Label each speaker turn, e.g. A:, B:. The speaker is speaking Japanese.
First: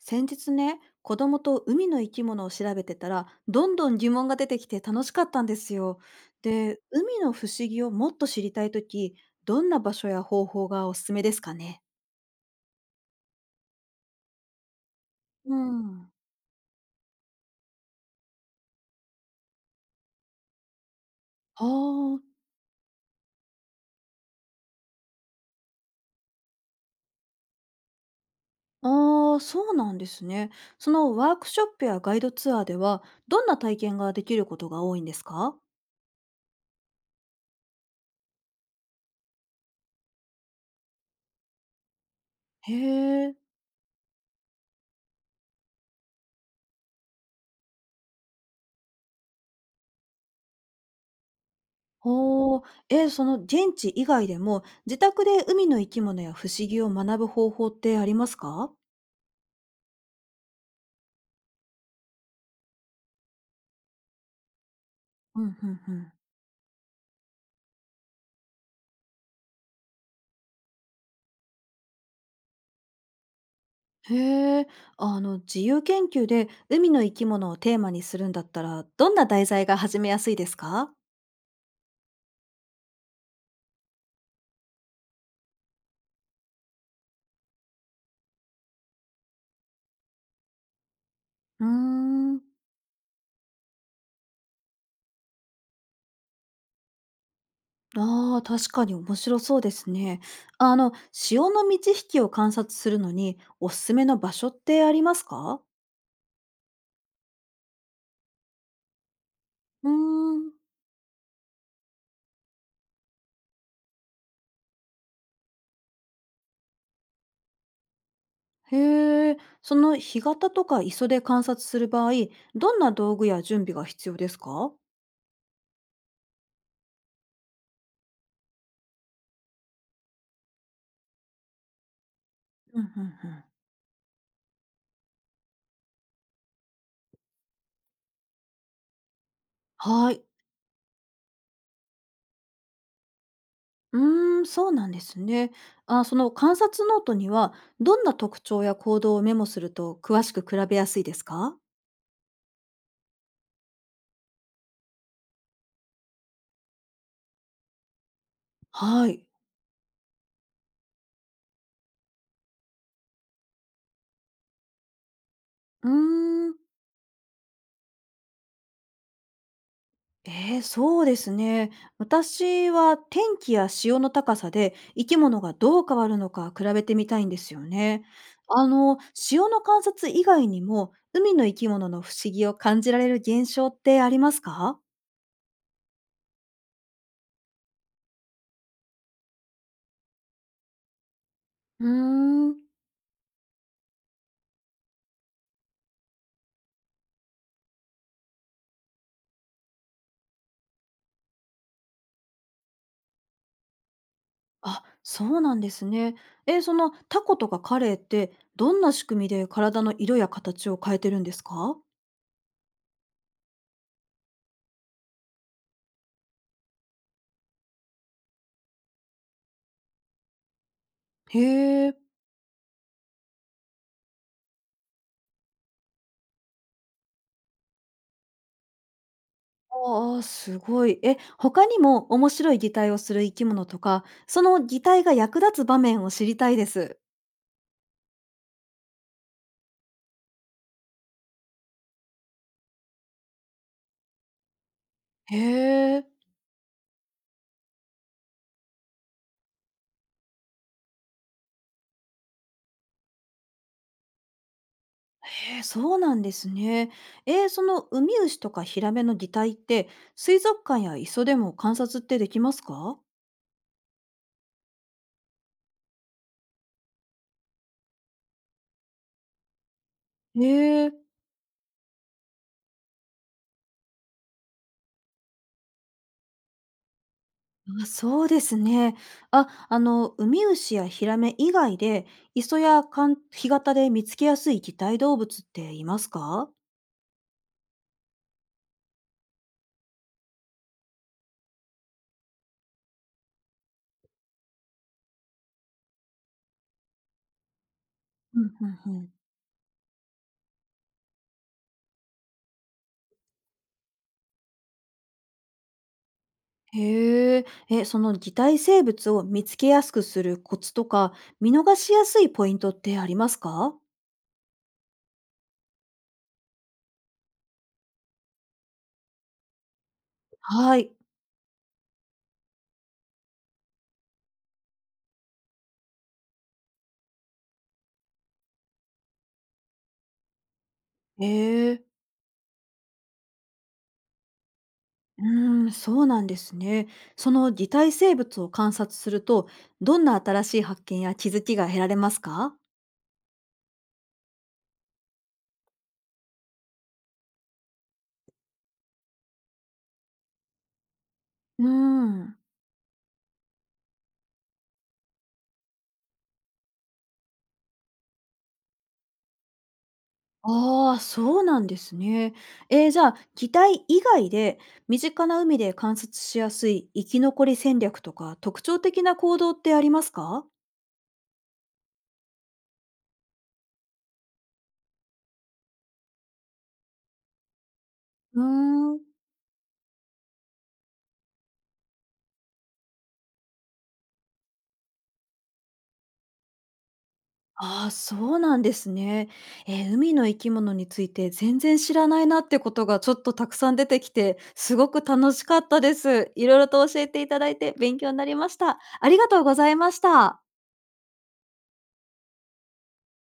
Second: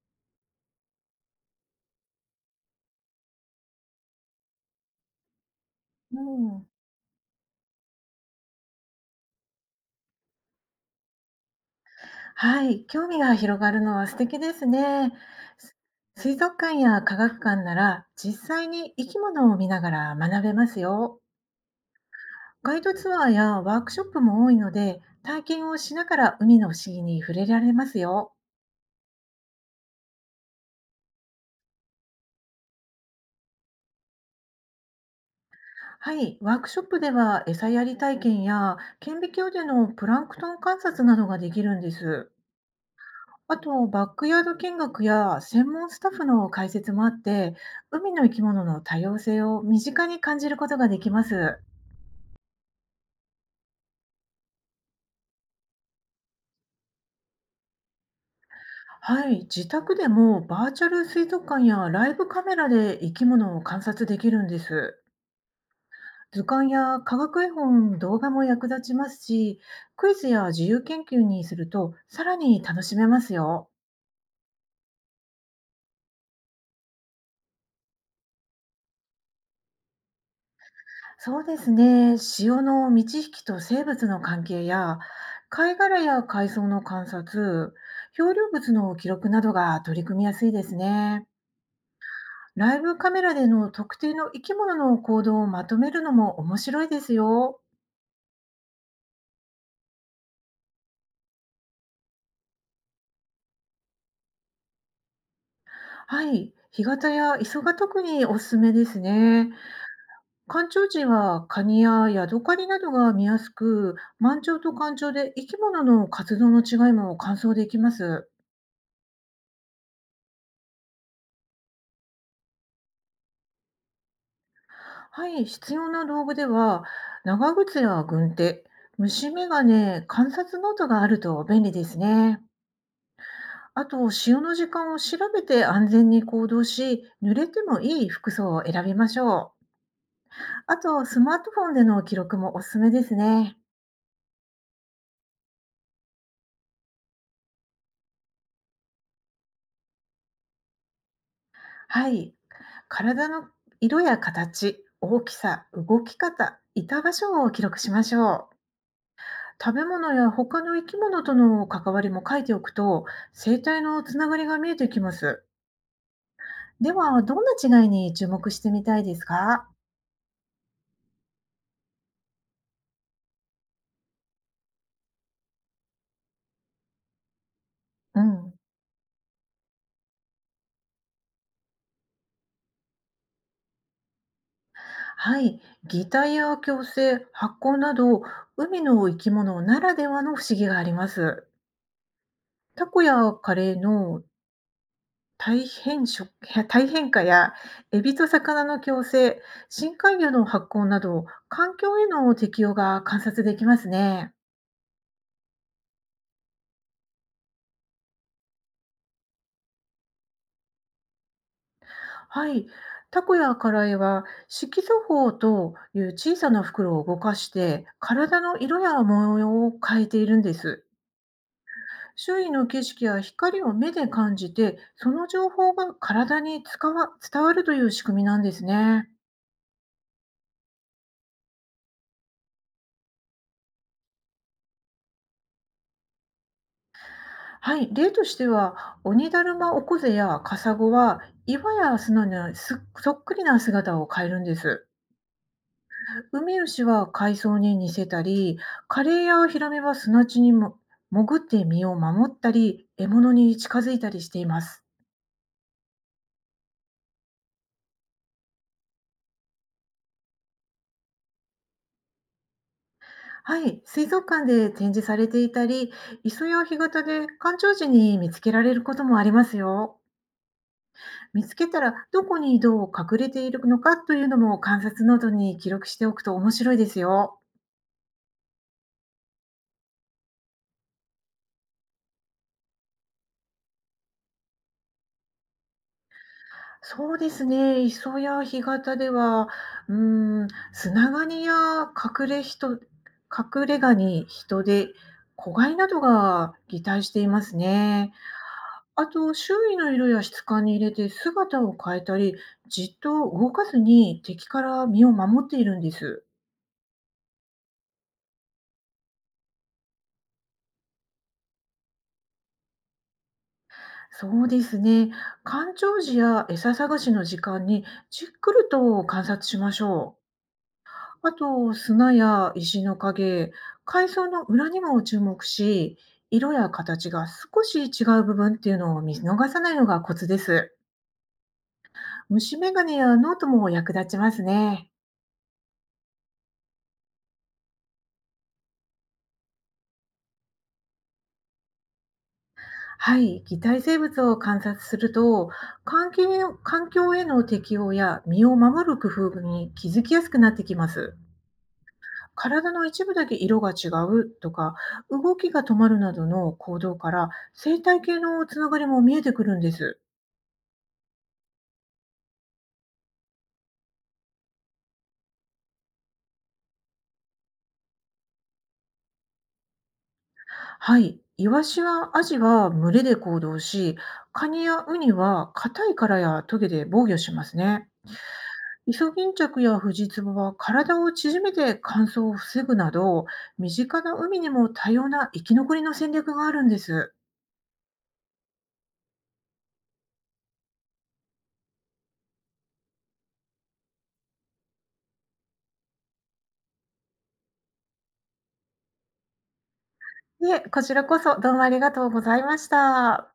A: 先日ね、子供と海の生き物を調べてたら、どんどん疑問が出てきて楽しかったんですよ。
B: うん、
A: で、海の不思議をもっと知りたいとき、どんな場所や方法がおすすめですかね。
B: はい、興味が広がるのは素敵ですね。
A: う
B: す
A: ん。
B: 水族館や科学館なら実際に生き物を見ながら学べますよ。
A: ああ、
B: ガイドツアーやワークショップも多いので、体験をしながら海の不思議に触れられますよ。
A: ああ、そうなんですね。そのワークショップやガイドツアーでは、どんな体験ができることが多いんですか？
B: はい、ワークショップでは餌やり体験や顕微鏡でのプランクトン観察などができるんです。
A: へえ。
B: あと、バックヤード見学や専門スタッフの解説もあって、海の生き物の多様性を身近に感じることができます。
A: ほう。その現地以外でも、自宅で海の生き物や不思議を学ぶ方法ってありますか？
B: はい、自宅でもバーチャル水族館やライブカメラで生き物を観察できるんです。
A: うん、うん、うん。
B: 図鑑や科学絵本、動画も役立ちますし、クイズや自由研究にするとさらに楽しめますよ。
A: へえ、あの自由研究で海の生き物をテーマにするんだったら、どんな題材が始めやすいですか？
B: そうですね。潮の満ち引きと生物の関係や、貝殻や海藻の観察、漂流物の記録などが取り組みやすいですね。
A: うーん、
B: ライブカメラでの特定の生き物の行動をまとめるのも面白いですよ。
A: ああ、確かに面白そうですね。あの、潮の満ち引きを観察するのに、おすすめの場所ってありますか？
B: はい。干潟や磯が特におすすめですね。
A: うーん、
B: 干潮時はカニやヤドカリなどが見やすく、満潮と干潮で生き物の活動の違いも観想できます。
A: へえ、その干潟とか磯で観察する場合、どんな道具や準備が必要ですか？
B: はい、必要な道具では、長靴や軍手、虫眼鏡、観察ノートがあると便利ですね。
A: うんうんうん。
B: あと、潮の時間を調べて安全に行動し、濡れてもいい服装を選びましょう。
A: はい。
B: あと、スマートフォンでの記録もおすすめですね。
A: うーん、そうなんですね。あ、その観察ノートには、どんな特徴や行動をメモすると詳しく比べやすいですか？
B: はい、体の色や形、大きさ、動き方、いた場所を記録しましょう。
A: はい。
B: 食べ物や他の生き物との関わりも書いておくと、生態のつながりが見えてきます。
A: うーん、
B: では、どんな違いに注目してみたいですか？
A: そうですね。私は天気や潮の高さで生き物がどう変わるのか比べてみたいんですよね。
B: うん。
A: あの、潮の観察以外にも、海の生き物の不思議を感じられる現象ってありますか？
B: はい。擬態や共生、発光など、海の生き物ならではの不思議があります。
A: うーん。
B: タコやカレーの大変色 大変化や、エビと魚の共生、深海魚の発光など、環境への適応が観察できますね。
A: あ、そうなんですね。え、そのタコとかカレイってどんな仕組みで体の色や形を変えてるんですか？
B: はい、タコやカラエは色素胞という小さな袋を動かして体の色や模様を変えているんです。
A: へえ、
B: 周囲の景色や光を目で感じて、その情報が体に使わ伝わるという仕組みなんですね。
A: ああ、すごい。え、他にも面白い擬態をする生き物とか、その擬態が役立つ場面を知りたいです。
B: はい、例としては鬼だるまオコゼやカサゴは岩や砂にすそっくりな姿を変えるんです。
A: へえ、
B: ウミウシは海藻に似せたり、カレイやヒラメは砂地にも潜って身を守ったり、獲物に近づいたりしています。
A: へえ、そうなんですね。そのウミウシとかヒラメの擬態って、水族館や磯でも観察ってできますか？
B: はい、水族館で展示されていたり、磯や干潟で干潮時に見つけられることもありますよ。
A: へえ。
B: 見つけたらどこにどう隠れているのかというのも観察ノートに記録しておくと面白いですよ。
A: あ、そうですね。あ、あの、ウミウシやヒラメ以外で、磯やかん干潟で見つけやすい擬態動物っていますか？
B: そうですね、磯や干潟では、砂ガニや隠れ人、隠れガニ、人で、子飼いなどが擬態していますね。
A: うん、うん、う
B: あ
A: ん。
B: と、周囲の色や質感に入れて姿を変えたり、じっと動かずに敵から身を守っているんです。
A: へえ、え、その擬態生物を見つけやすくするコツとか、見逃しやすいポイントってありますか？
B: そうですね、干潮時や餌探しの時間にじっくりと観察しましょう。
A: はい。
B: あと、砂や石の影、海藻の裏にも注目し、色や形が少し違う部分っていうのを見逃さないのがコツです。
A: へえ。
B: 虫眼鏡やノートも役立ちますね。
A: うーん、そうなんですね。その擬態生物を観察すると、どんな新しい発見や気づきが得られますか？
B: はい、擬態生物を観察すると、環境への適応や身を守る工夫に気づきやすくなってきます。
A: うーん。
B: 体の一部だけ色が違うとか、動きが止まるなどの行動から生態系のつながりも見えてくるんです。
A: ああ、そうなんですね。じゃあ、機体以外で、身近な海で観察しやすい生き残り戦略とか、特徴的な行動ってありますか？
B: はい。イワシはアジは群れで行動し、カニやウニは硬い殻やトゲで防御しますね。
A: うー
B: イ
A: ん。
B: ソギンチャクやフジツボは体を縮めて乾燥を防ぐなど、身近な海にも多様な生き残りの戦略があるんです。
A: ああ、そうなんですね。海の生き物について全然知らないなってことがちょっとたくさん出てきて、すごく楽しかったです。いろいろと教えていただいて勉強になりました。ありがとうございました。
B: で、こちらこそどうもありがとうございました。